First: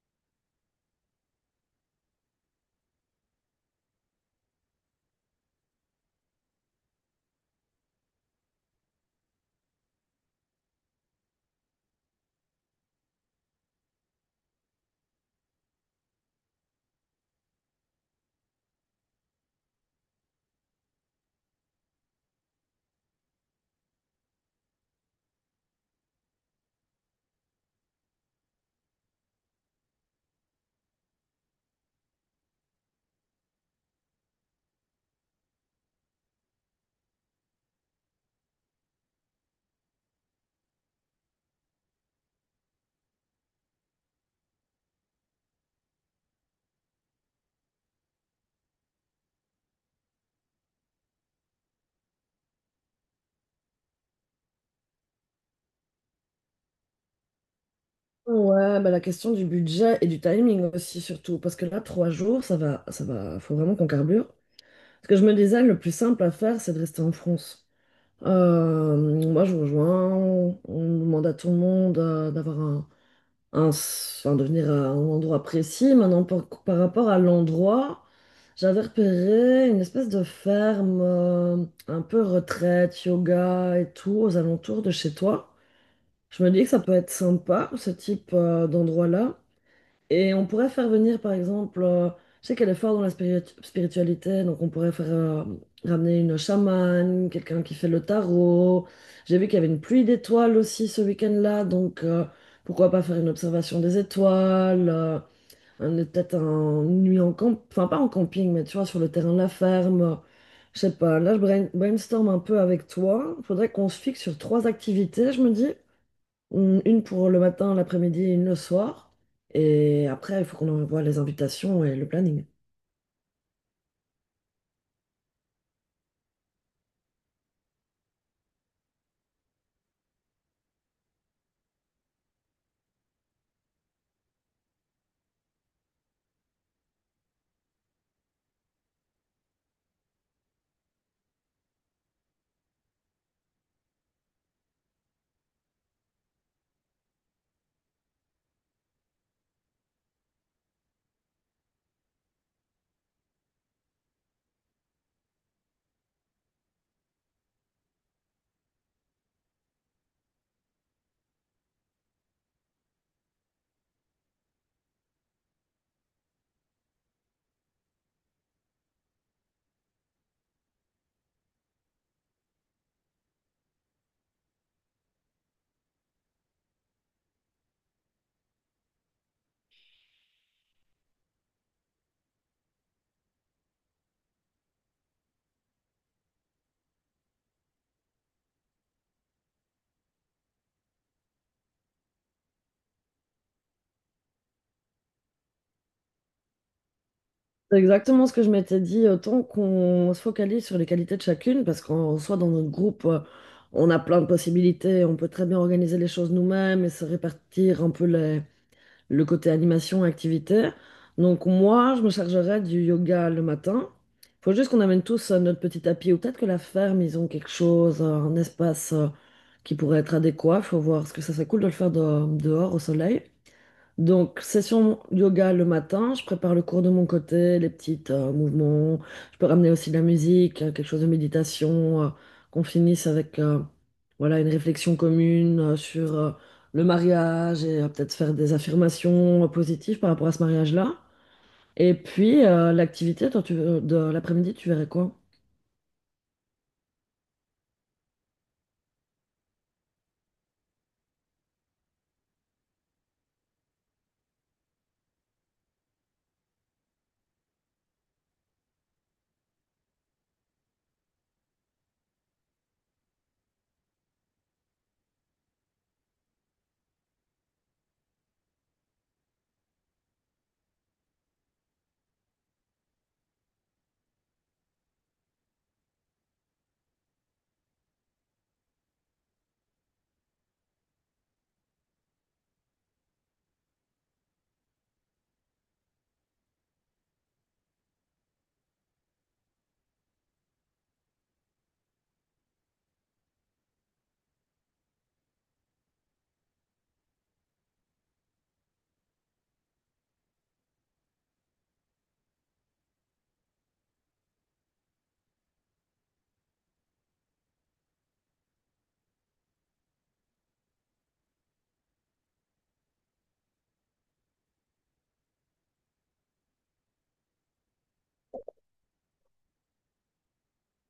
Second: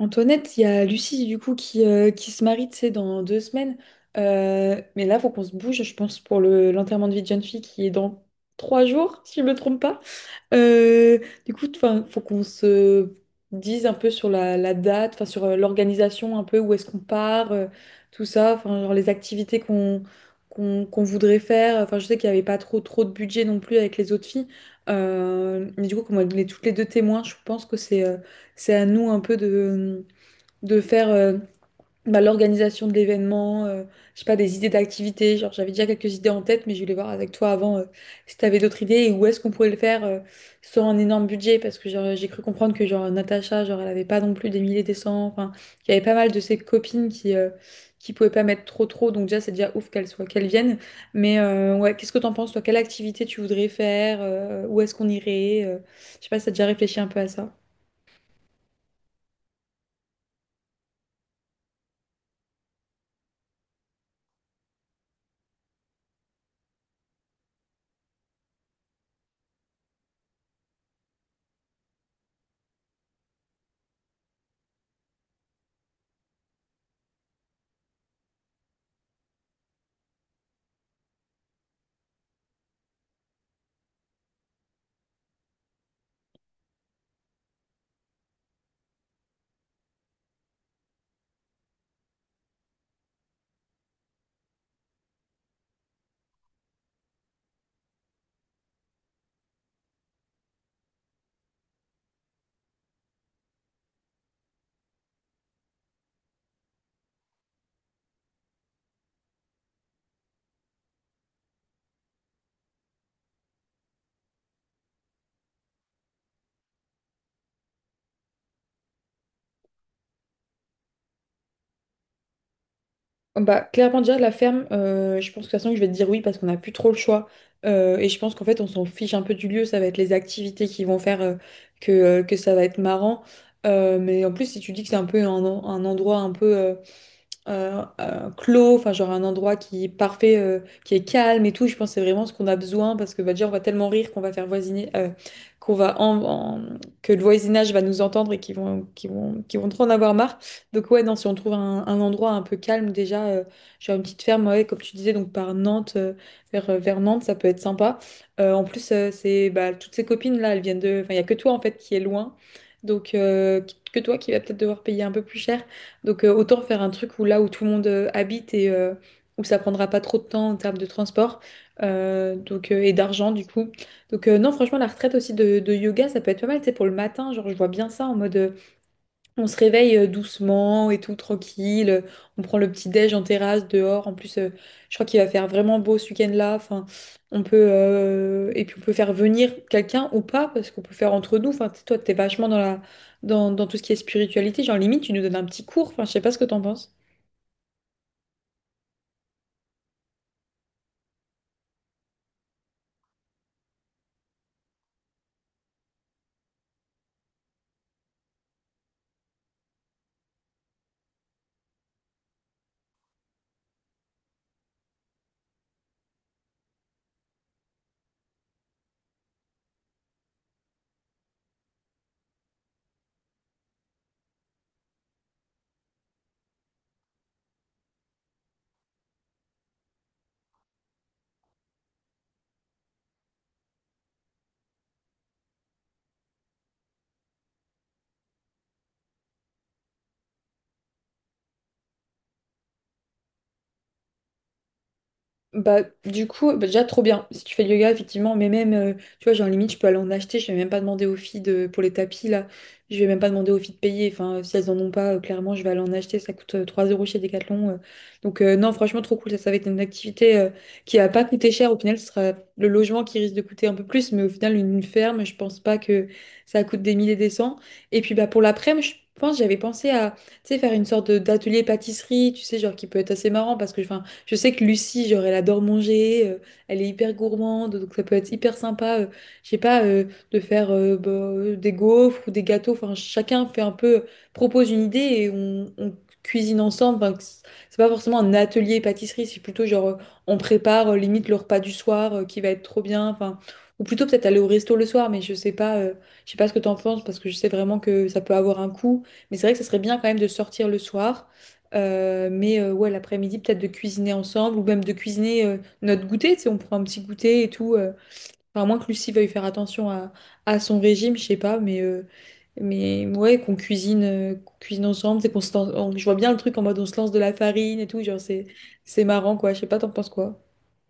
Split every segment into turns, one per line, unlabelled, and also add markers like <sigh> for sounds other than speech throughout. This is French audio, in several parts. Antoinette, il y a Lucie du coup qui se marie, tu sais, dans 2 semaines. Mais là, faut qu'on se bouge, je pense, pour le l'enterrement de vie de jeune fille qui est dans 3 jours, <laughs> si je me trompe pas. Euh, enfin, faut qu'on se dise un peu sur la date, enfin sur l'organisation un peu, où est-ce qu'on part, tout ça, enfin genre les activités qu'on voudrait faire. Enfin, je sais qu'il n'y avait pas trop trop de budget non plus avec les autres filles. Mais du coup, comme on est toutes les deux témoins, je pense que c'est à nous un peu de faire bah, l'organisation de l'événement, je sais pas, des idées d'activités. Genre, j'avais déjà quelques idées en tête, mais je voulais voir avec toi avant, si tu avais d'autres idées et où est-ce qu'on pourrait le faire sans un énorme budget. Parce que genre, j'ai cru comprendre que genre, Natacha, genre, elle avait pas non plus des milliers, des cents. Enfin, il y avait pas mal de ses copines qui pouvaient pas mettre trop, trop. Donc, déjà, c'est déjà ouf qu'elles viennent. Ouais, qu'est-ce que t'en penses, toi? Quelle activité tu voudrais faire? Où est-ce qu'on irait? Je sais pas si t'as déjà réfléchi un peu à ça.
Ouais, bah la question du budget et du timing aussi, surtout. Parce que là, trois jours, ça va, faut vraiment qu'on carbure. Parce que je me disais, le plus simple à faire, c'est de rester en France. Euh, Moi, je rejoins, on demande à tout le monde d'avoir un, de venir à un endroit précis. Maintenant, par rapport à l'endroit, j'avais repéré une espèce de ferme, un peu retraite, yoga et tout, aux alentours de chez toi. Je me dis que ça peut être sympa, ce type, d'endroit-là. Et on pourrait faire venir, par exemple, je sais qu'elle est forte dans la spiritualité, donc on pourrait faire ramener une chamane, quelqu'un qui fait le tarot. J'ai vu qu'il y avait une pluie d'étoiles aussi ce week-end-là, donc pourquoi pas faire une observation des étoiles, peut-être une nuit en camp, enfin pas en camping, mais tu vois, sur le terrain de la ferme. Je sais pas, là je brainstorm un peu avec toi. Faudrait qu'on se fixe sur trois activités, je me dis. Une pour le matin, l'après-midi, et une le soir. Et après, il faut qu'on envoie les invitations et le planning.
Bah, clairement, déjà, la ferme, je pense que de toute façon, je vais te dire oui parce qu'on n'a plus trop le choix. Et je pense qu'en fait, on s'en fiche un peu du lieu. Ça va être les activités qui vont faire que ça va être marrant. Mais en plus, si tu dis que c'est un peu un endroit un peu clos, enfin genre un endroit qui est parfait, qui est calme et tout. Je pense que c'est vraiment ce qu'on a besoin parce que bah, déjà on va tellement rire qu'on va faire voisiner, qu'on va en, en- que le voisinage va nous entendre et qu'ils vont trop en avoir marre. Donc ouais, non, si on trouve un endroit un peu calme déjà, genre une petite ferme, ouais, comme tu disais, donc par Nantes, vers Nantes, ça peut être sympa. C'est bah, toutes ces copines là, elles viennent de, enfin il y a que toi en fait qui est loin, donc euh, que toi qui va peut-être devoir payer un peu plus cher. Autant faire un truc où là où tout le monde habite où ça prendra pas trop de temps en termes de transport, et d'argent du coup. Non franchement la retraite aussi de yoga ça peut être pas mal, tu sais, pour le matin, genre je vois bien ça en mode on se réveille doucement et tout, tranquille. On prend le petit déj en terrasse, dehors. En plus, je crois qu'il va faire vraiment beau ce week-end-là. Enfin, on peut, et puis, on peut faire venir quelqu'un ou pas, parce qu'on peut faire entre nous. Enfin, tu sais, toi, t'es vachement dans la... dans tout ce qui est spiritualité. Genre, limite, tu nous donnes un petit cours. Enfin, je sais pas ce que t'en penses.
C'est exactement ce que je m'étais dit, autant qu'on se focalise sur les qualités de chacune, parce qu'en soit dans notre groupe, on a plein de possibilités, on peut très bien organiser les choses nous-mêmes et se répartir un peu les, le côté animation, activité. Donc moi, je me chargerai du yoga le matin. Faut juste qu'on amène tous notre petit tapis ou peut-être que la ferme, ils ont quelque chose, un espace qui pourrait être adéquat. Faut voir, parce que ça serait cool de le faire dehors au soleil. Donc, session yoga le matin, je prépare le cours de mon côté, les petits mouvements. Je peux ramener aussi de la musique, quelque chose de méditation, qu'on finisse avec voilà, une réflexion commune sur le mariage et peut-être faire des affirmations positives par rapport à ce mariage-là. Et puis, l'activité, de l'après-midi, tu verrais quoi?
Bah, du coup, bah, déjà trop bien si tu fais du yoga, effectivement, mais même, tu vois, genre limite, je peux aller en acheter, je vais même pas demander aux filles de, pour les tapis là, je vais même pas demander aux filles de payer, enfin, si elles en ont pas, clairement, je vais aller en acheter, ça coûte 3 € chez Decathlon. Non, franchement, trop cool, ça va être une activité qui va pas coûter cher, au final, ce sera le logement qui risque de coûter un peu plus, mais au final, une ferme, je pense pas que ça coûte des milliers des cents. Et puis, bah, pour l'après-midi, je pense, j'avais pensé à, tu sais, faire d'atelier pâtisserie, tu sais, genre qui peut être assez marrant parce que, enfin, je sais que Lucie, genre, elle adore manger, elle est hyper gourmande, donc ça peut être hyper sympa, je sais pas, de faire des gaufres ou des gâteaux. Enfin, chacun fait un peu, propose une idée on cuisine ensemble. C'est pas forcément un atelier pâtisserie, c'est plutôt genre, on prépare limite le repas du soir qui va être trop bien. Enfin, ou plutôt peut-être aller au resto le soir, mais je sais pas ce que t'en penses parce que je sais vraiment que ça peut avoir un coût. Mais c'est vrai que ça serait bien quand même de sortir le soir. Ouais, l'après-midi, peut-être de cuisiner ensemble ou même de cuisiner notre goûter. Tu sais, on prend un petit goûter et tout. Enfin, à moins que Lucie veuille faire attention à son régime, je sais pas, mais ouais, qu'on cuisine, qu'on cuisine ensemble. C'est qu'on se lance- on- Je vois bien le truc en mode on se lance de la farine et tout. Genre, c'est marrant, quoi. Je sais pas, t'en penses quoi?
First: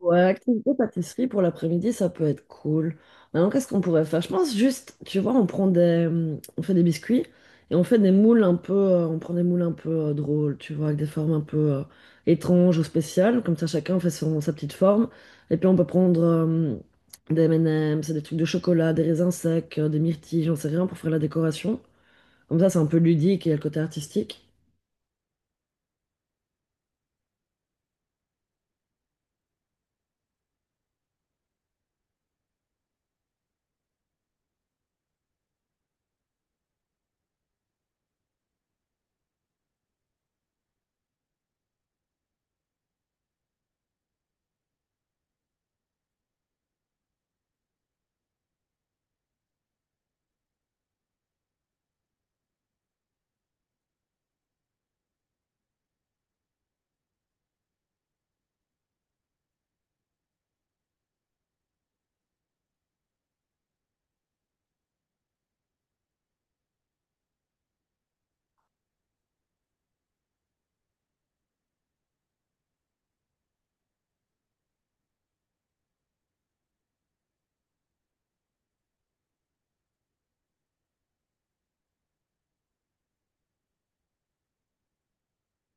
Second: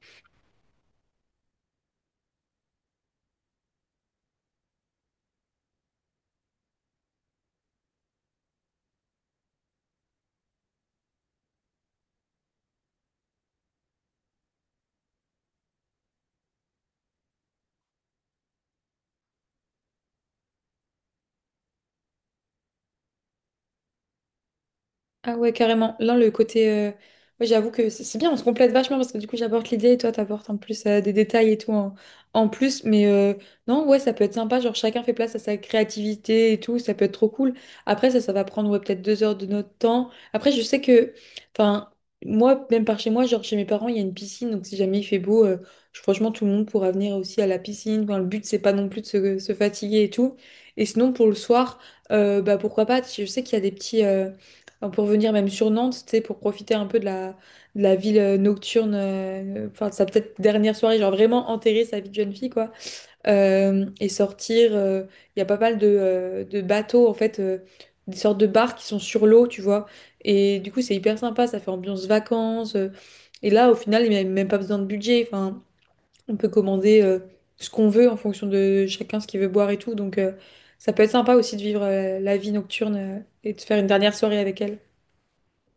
Ouais, activité pâtisserie pour l'après-midi, ça peut être cool. Maintenant, qu'est-ce qu'on pourrait faire? Je pense juste, tu vois, on prend des, on fait des biscuits et on fait des moules un peu, drôles, tu vois, avec des formes un peu étranges ou spéciales. Comme ça, chacun fait son, sa petite forme. Et puis, on peut prendre des M&M's, des trucs de chocolat, des raisins secs, des myrtilles, j'en sais rien, pour faire la décoration. Comme ça, c'est un peu ludique et il y a le côté artistique.
Ah ouais, carrément. Ouais, j'avoue que c'est bien, on se complète vachement parce que du coup, j'apporte l'idée et toi, t'apportes en plus des détails en plus. Non, ouais, ça peut être sympa. Genre, chacun fait place à sa créativité et tout. Ça peut être trop cool. Après, ça va prendre ouais, peut-être 2 heures de notre temps. Après, je sais que... Enfin, moi, même par chez moi, genre chez mes parents, il y a une piscine. Donc, si jamais il fait beau, franchement, tout le monde pourra venir aussi à la piscine. Enfin, le but, c'est pas non plus de se fatiguer et tout. Et sinon, pour le soir, bah, pourquoi pas? Je sais qu'il y a des petits... enfin, pour venir même sur Nantes, tu sais, pour profiter un peu de la ville nocturne, enfin, de sa peut-être dernière soirée, genre vraiment enterrer sa vie de jeune fille, quoi. Euh, et sortir, euh, il y a pas mal de bateaux, en fait, des sortes de bars qui sont sur l'eau, tu vois. Et du coup, c'est hyper sympa, ça fait ambiance vacances. Et là, au final, il n'y a même pas besoin de budget. Enfin, on peut commander ce qu'on veut en fonction de chacun, ce qu'il veut boire et tout. Ça peut être sympa aussi de vivre la vie nocturne et de faire une dernière soirée avec elle.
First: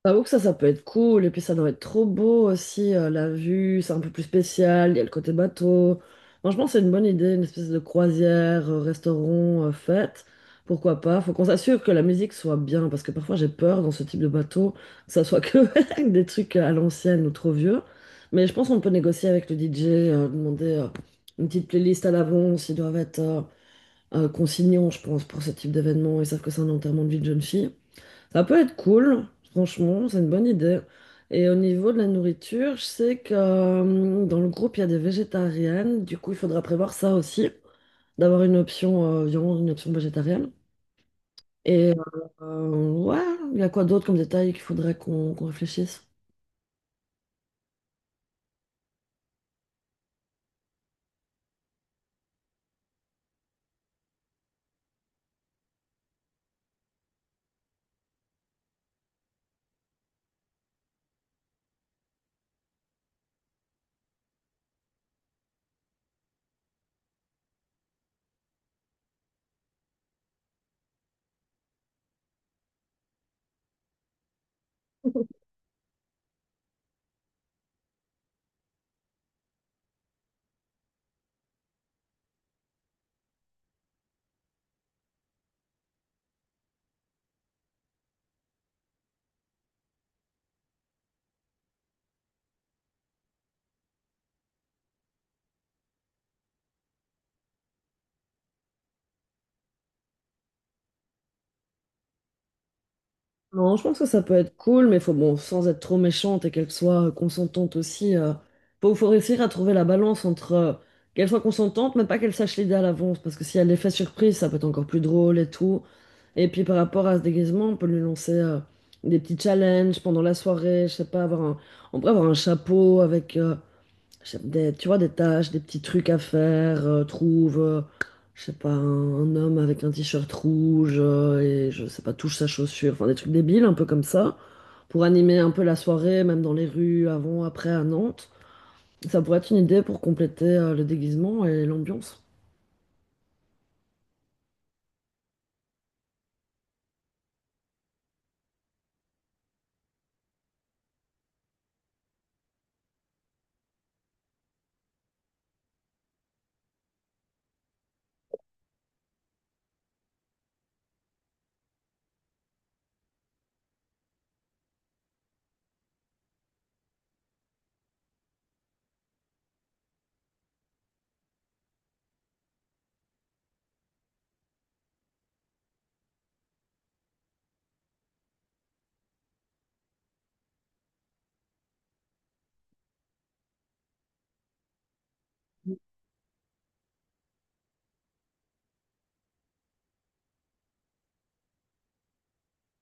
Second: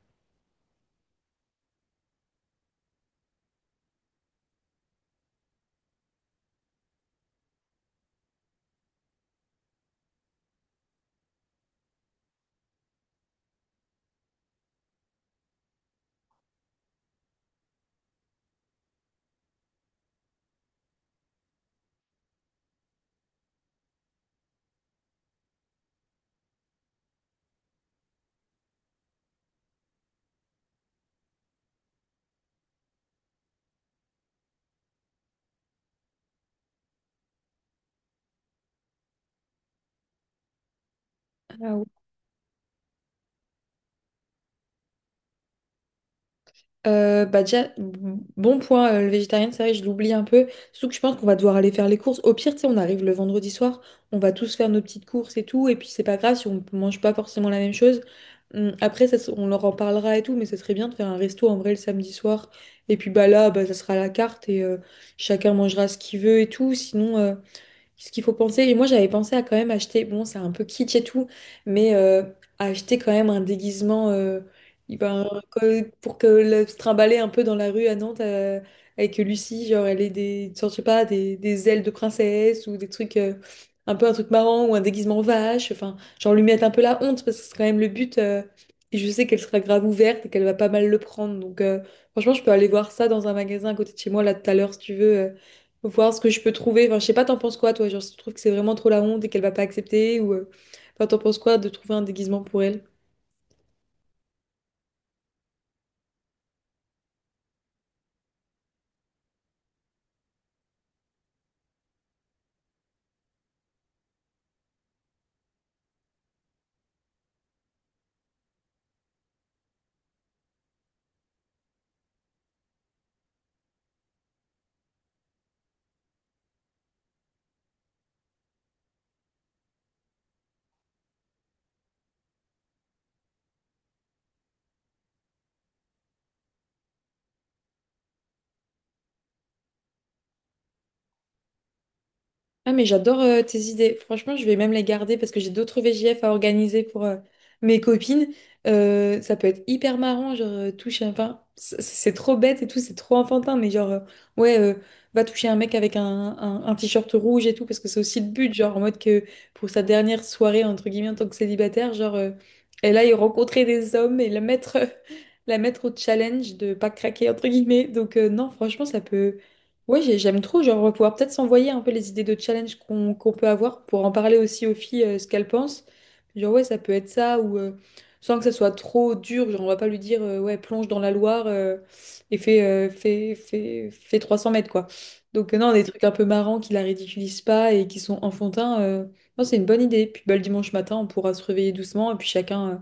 J'avoue que ça peut être cool. Et puis, ça doit être trop beau aussi. La vue, c'est un peu plus spécial. Il y a le côté bateau. Franchement, c'est une bonne idée. Une espèce de croisière, restaurant, fête. Pourquoi pas? Faut qu'on s'assure que la musique soit bien. Parce que parfois, j'ai peur dans ce type de bateau que ça soit que <laughs> des trucs à l'ancienne ou trop vieux. Mais je pense qu'on peut négocier avec le DJ, demander une petite playlist à l'avance. Ils doivent être consignants, je pense, pour ce type d'événement. Ils savent que c'est un enterrement de vie de jeune fille. Ça peut être cool, franchement, c'est une bonne idée. Et au niveau de la nourriture, je sais que dans le groupe, il y a des végétariennes. Du coup, il faudra prévoir ça aussi, d'avoir une option viande, une option végétarienne. Et ouais, il y a quoi d'autre comme détail qu'il faudrait qu'on réfléchisse?
Bah déjà, bon point, le végétarien, c'est vrai, je l'oublie un peu. Surtout que je pense qu'on va devoir aller faire les courses. Au pire, tu sais, on arrive le vendredi soir, on va tous faire nos petites courses et tout, et puis c'est pas grave si on mange pas forcément la même chose. Après, ça, on leur en parlera et tout, mais ça serait bien de faire un resto en vrai le samedi soir. Et puis bah là, bah, ça sera à la carte chacun mangera ce qu'il veut et tout. Sinon, ce qu'il faut penser. Et moi, j'avais pensé à quand même acheter, bon, c'est un peu kitsch et tout, mais euh, à acheter quand même un déguisement, pour que le, se trimballer un peu dans la rue à Nantes avec Lucie, genre elle ait des, genre, je sais pas, des ailes de princesse ou des trucs, un peu un truc marrant ou un déguisement vache, enfin, genre lui mettre un peu la honte parce que c'est quand même le but. Et je sais qu'elle sera grave ouverte et qu'elle va pas mal le prendre. Franchement, je peux aller voir ça dans un magasin à côté de chez moi, là, tout à l'heure, si tu veux. Faut voir ce que je peux trouver. Enfin, je sais pas, t'en penses quoi, toi? Genre, si tu trouves que c'est vraiment trop la honte et qu'elle va pas accepter ou... enfin, t'en penses quoi de trouver un déguisement pour elle?
Non, je pense que ça peut être cool, mais faut bon, sans être trop méchante et qu'elle soit consentante aussi. Faut réussir à trouver la balance entre qu'elle soit consentante, mais pas qu'elle sache l'idée à l'avance, parce que si elle est fait surprise, ça peut être encore plus drôle et tout. Et puis par rapport à ce déguisement, on peut lui lancer des petits challenges pendant la soirée, je sais pas, on pourrait avoir un chapeau avec des, tu vois, des tâches, des petits trucs à faire. Je sais pas, un homme avec un t-shirt rouge et je sais pas, touche sa chaussure. Enfin, des trucs débiles, un peu comme ça, pour animer un peu la soirée, même dans les rues, avant, après, à Nantes. Ça pourrait être une idée pour compléter le déguisement et l'ambiance.
Ah, mais j'adore tes idées. Franchement, je vais même les garder parce que j'ai d'autres VJF à organiser pour mes copines. Ça peut être hyper marrant, genre toucher un... C'est trop bête et tout, c'est trop enfantin, mais genre, ouais, euh, va toucher un mec avec un t-shirt rouge et tout, parce que c'est aussi le but, genre en mode que pour sa dernière soirée, entre guillemets, en tant que célibataire, genre, elle aille rencontrer des hommes et la mettre, <laughs> la mettre au challenge de pas craquer, entre guillemets. Non, franchement, ça peut... Oui, j'aime trop, genre, on va pouvoir peut-être s'envoyer un peu les idées de challenge qu'on peut avoir pour en parler aussi aux filles, ce qu'elles pensent. Genre, ouais, ça peut être ça, ou sans que ça soit trop dur, genre, on va pas lui dire, ouais, plonge dans la Loire et fais 300 mètres, quoi. Non, des trucs un peu marrants qui la ridiculisent pas et qui sont enfantins, non, c'est une bonne idée. Puis, bah, le dimanche matin, on pourra se réveiller doucement et puis chacun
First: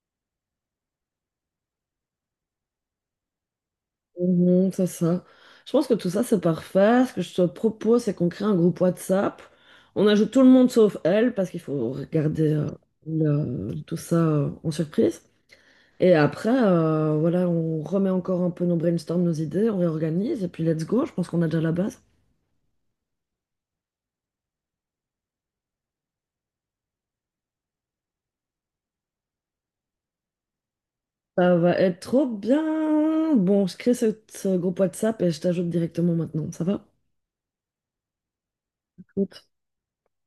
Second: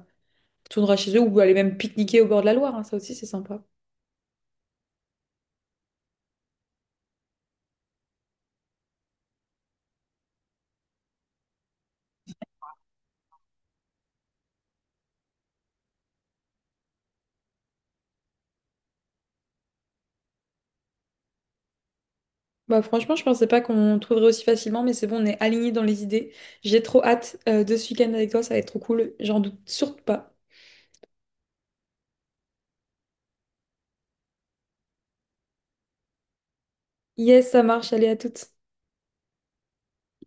tournera chez eux ou aller même pique-niquer au bord de la Loire, hein, ça aussi, c'est sympa.
Mhm, c'est ça. Je pense que tout ça, c'est parfait. Ce que je te propose, c'est qu'on crée un groupe WhatsApp. On ajoute tout le monde sauf elle, parce qu'il faut regarder tout ça en surprise. Et après, voilà, on remet encore un peu nos brainstorms, nos idées, on réorganise et puis let's go. Je pense qu'on a déjà la base.
Bah franchement, je pensais pas qu'on trouverait aussi facilement, mais c'est bon, on est alignés dans les idées. J'ai trop hâte de ce week-end avec toi, ça va être trop cool, j'en doute surtout pas.
Ça va être trop bien. Bon, je crée ce groupe WhatsApp et je t'ajoute directement maintenant. Ça va?
Yes, ça marche, allez à toutes.